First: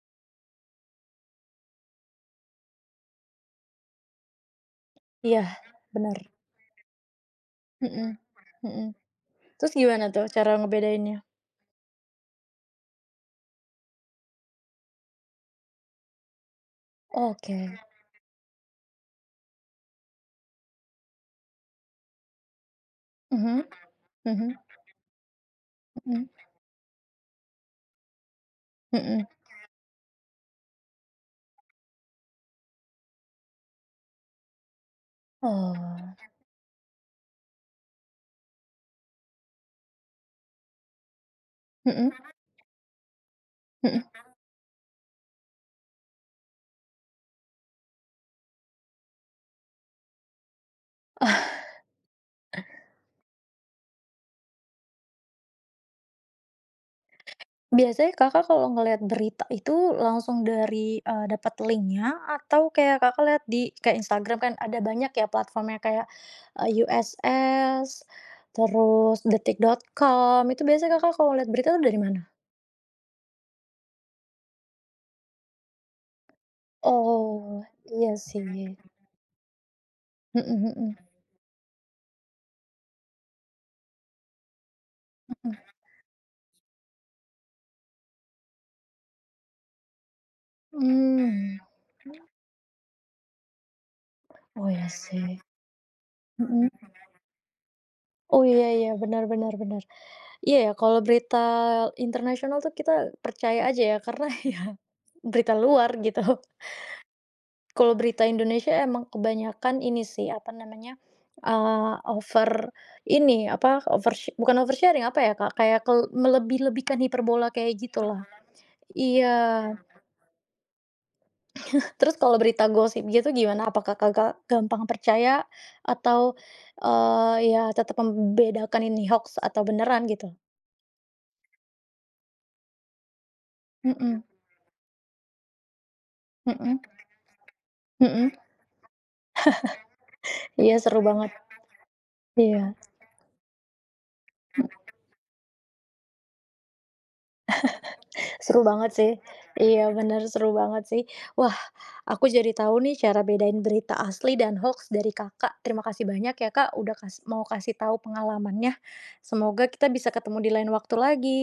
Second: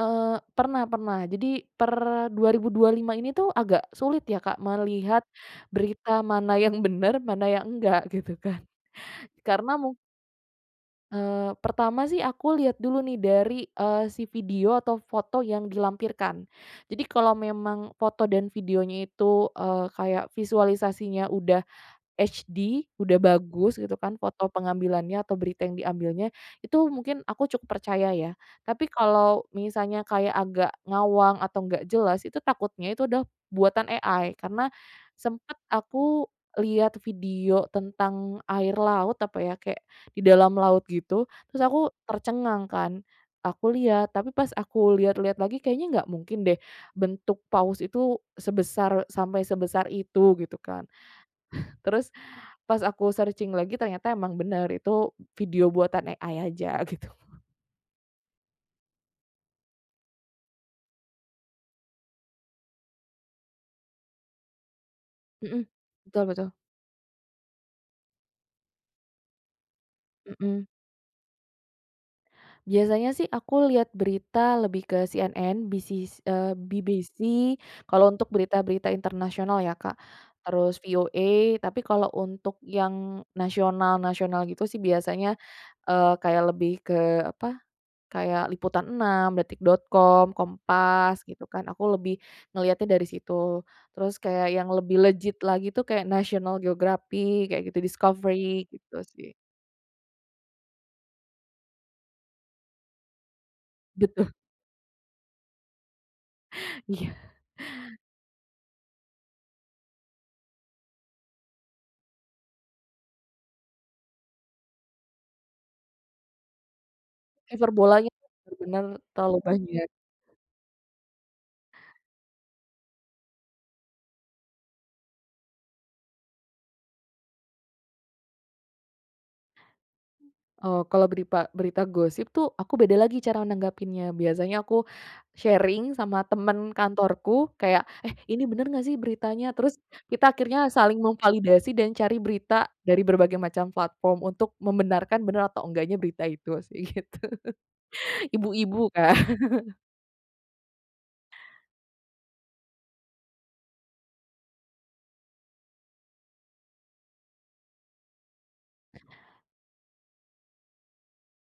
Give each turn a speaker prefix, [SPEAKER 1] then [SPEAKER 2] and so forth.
[SPEAKER 1] Eee. Pernah pernah. Jadi per 2025 ini tuh agak sulit ya, Kak, melihat
[SPEAKER 2] Iya, bener.
[SPEAKER 1] berita mana yang bener, mana yang enggak,
[SPEAKER 2] Mhm
[SPEAKER 1] gitu kan.
[SPEAKER 2] mhm. Terus
[SPEAKER 1] Karena mung
[SPEAKER 2] gimana tuh cara ngebedainnya?
[SPEAKER 1] Eee, pertama sih aku lihat dulu nih dari, eee, si video atau foto yang dilampirkan. Jadi kalau
[SPEAKER 2] Oke.
[SPEAKER 1] memang foto dan videonya itu, eee, kayak visualisasinya udah HD, udah
[SPEAKER 2] Mhm,
[SPEAKER 1] bagus, gitu kan, foto
[SPEAKER 2] mhm.
[SPEAKER 1] pengambilannya atau berita yang diambilnya,
[SPEAKER 2] Mhm.
[SPEAKER 1] itu mungkin aku cukup percaya, ya. Tapi
[SPEAKER 2] Mhm.
[SPEAKER 1] kalau misalnya kayak agak ngawang atau nggak jelas itu takutnya itu adalah buatan AI. Karena sempat
[SPEAKER 2] Oh.
[SPEAKER 1] aku lihat video tentang air laut, apa ya, kayak di dalam laut gitu, terus aku
[SPEAKER 2] Mhm.
[SPEAKER 1] tercengang kan, aku
[SPEAKER 2] Mhm.
[SPEAKER 1] lihat, tapi pas aku lihat-lihat lagi, kayaknya nggak mungkin deh bentuk paus itu sebesar sampai sebesar itu, gitu kan. Terus pas aku searching lagi ternyata emang bener itu video buatan AI aja, gitu.
[SPEAKER 2] Biasanya Kakak kalau ngelihat berita itu langsung dari, eee, dapet link-nya atau kayak Kakak lihat di Instagram, kan ada banyak ya,
[SPEAKER 1] Mhm.
[SPEAKER 2] platform-nya kayak
[SPEAKER 1] Betul betul.
[SPEAKER 2] USS, terus detik.com. Itu
[SPEAKER 1] Mhm.
[SPEAKER 2] biasanya Kakak kalau lihat berita tuh dari mana?
[SPEAKER 1] Biasanya sih aku lihat berita lebih ke CNN, BC eee, BBC,
[SPEAKER 2] Oh,
[SPEAKER 1] kalau
[SPEAKER 2] iya
[SPEAKER 1] untuk
[SPEAKER 2] sih.
[SPEAKER 1] berita-berita internasional, ya, Kak,
[SPEAKER 2] Heeh
[SPEAKER 1] terus
[SPEAKER 2] heeh.
[SPEAKER 1] VOA. Tapi kalau untuk yang nasional-nasional gitu sih biasanya,
[SPEAKER 2] Heeh.
[SPEAKER 1] eee, kayak lebih ke, apa, kayak liputan6, detik.com, Kompas, gitu
[SPEAKER 2] Mmm.
[SPEAKER 1] kan. Aku lebih ngeliatnya dari situ. Terus kayak
[SPEAKER 2] Oh,
[SPEAKER 1] yang
[SPEAKER 2] ya,
[SPEAKER 1] lebih
[SPEAKER 2] sih.
[SPEAKER 1] legit lagi tuh kayak National
[SPEAKER 2] Mhm.
[SPEAKER 1] Geographic, kayak gitu,
[SPEAKER 2] Oh, iya
[SPEAKER 1] Discovery,
[SPEAKER 2] iya,
[SPEAKER 1] gitu
[SPEAKER 2] benar
[SPEAKER 1] sih.
[SPEAKER 2] benar benar. Iya, ya, kalau berita internasional tuh kita percaya aja ya, karena
[SPEAKER 1] Betu
[SPEAKER 2] ya, berita luar gitu,
[SPEAKER 1] Iya.
[SPEAKER 2] kalau berita Indonesia emang kebanyakan ini sih, apa namanya, eee, over ini, apa, over sher bukan over sharing, apa ya, Kak, kayak kel melebih-lebihkan, hiperbola, kayak
[SPEAKER 1] Hiperbolanya
[SPEAKER 2] gitulah.
[SPEAKER 1] benar-benar
[SPEAKER 2] Iya.
[SPEAKER 1] terlalu banyak.
[SPEAKER 2] Terus kalau berita gosip gitu gimana? Apakah Kakak gampang percaya atau, eee, ya, tetap membedakan ini hoaks atau beneran, gitu?
[SPEAKER 1] Oh, kalau beripa berita gosip tuh, aku beda lagi cara nanggapinnya.
[SPEAKER 2] Mhm.
[SPEAKER 1] Biasanya aku sharing sama temen
[SPEAKER 2] Mhm.
[SPEAKER 1] kantorku, kayak, "Eh,
[SPEAKER 2] Mhm.
[SPEAKER 1] ini bener nggak sih beritanya?". Terus kita akhirnya
[SPEAKER 2] Iya, seru
[SPEAKER 1] saling
[SPEAKER 2] banget.
[SPEAKER 1] memvalidasi dan cari berita
[SPEAKER 2] Iya.
[SPEAKER 1] dari berbagai macam platform untuk membenarkan benar atau enggaknya berita itu, sih, gitu.
[SPEAKER 2] Seru
[SPEAKER 1] Ibu-ibu
[SPEAKER 2] banget sih,
[SPEAKER 1] kan.
[SPEAKER 2] iya, bener, seru banget sih. Wah, aku jadi tahu nih cara bedain berita asli dan hoaks dari Kakak. Terima kasih banyak ya, Kak, udah kasih mau kasih tahu pengalamannya. Semoga kita bisa ketemu di lain waktu lagi.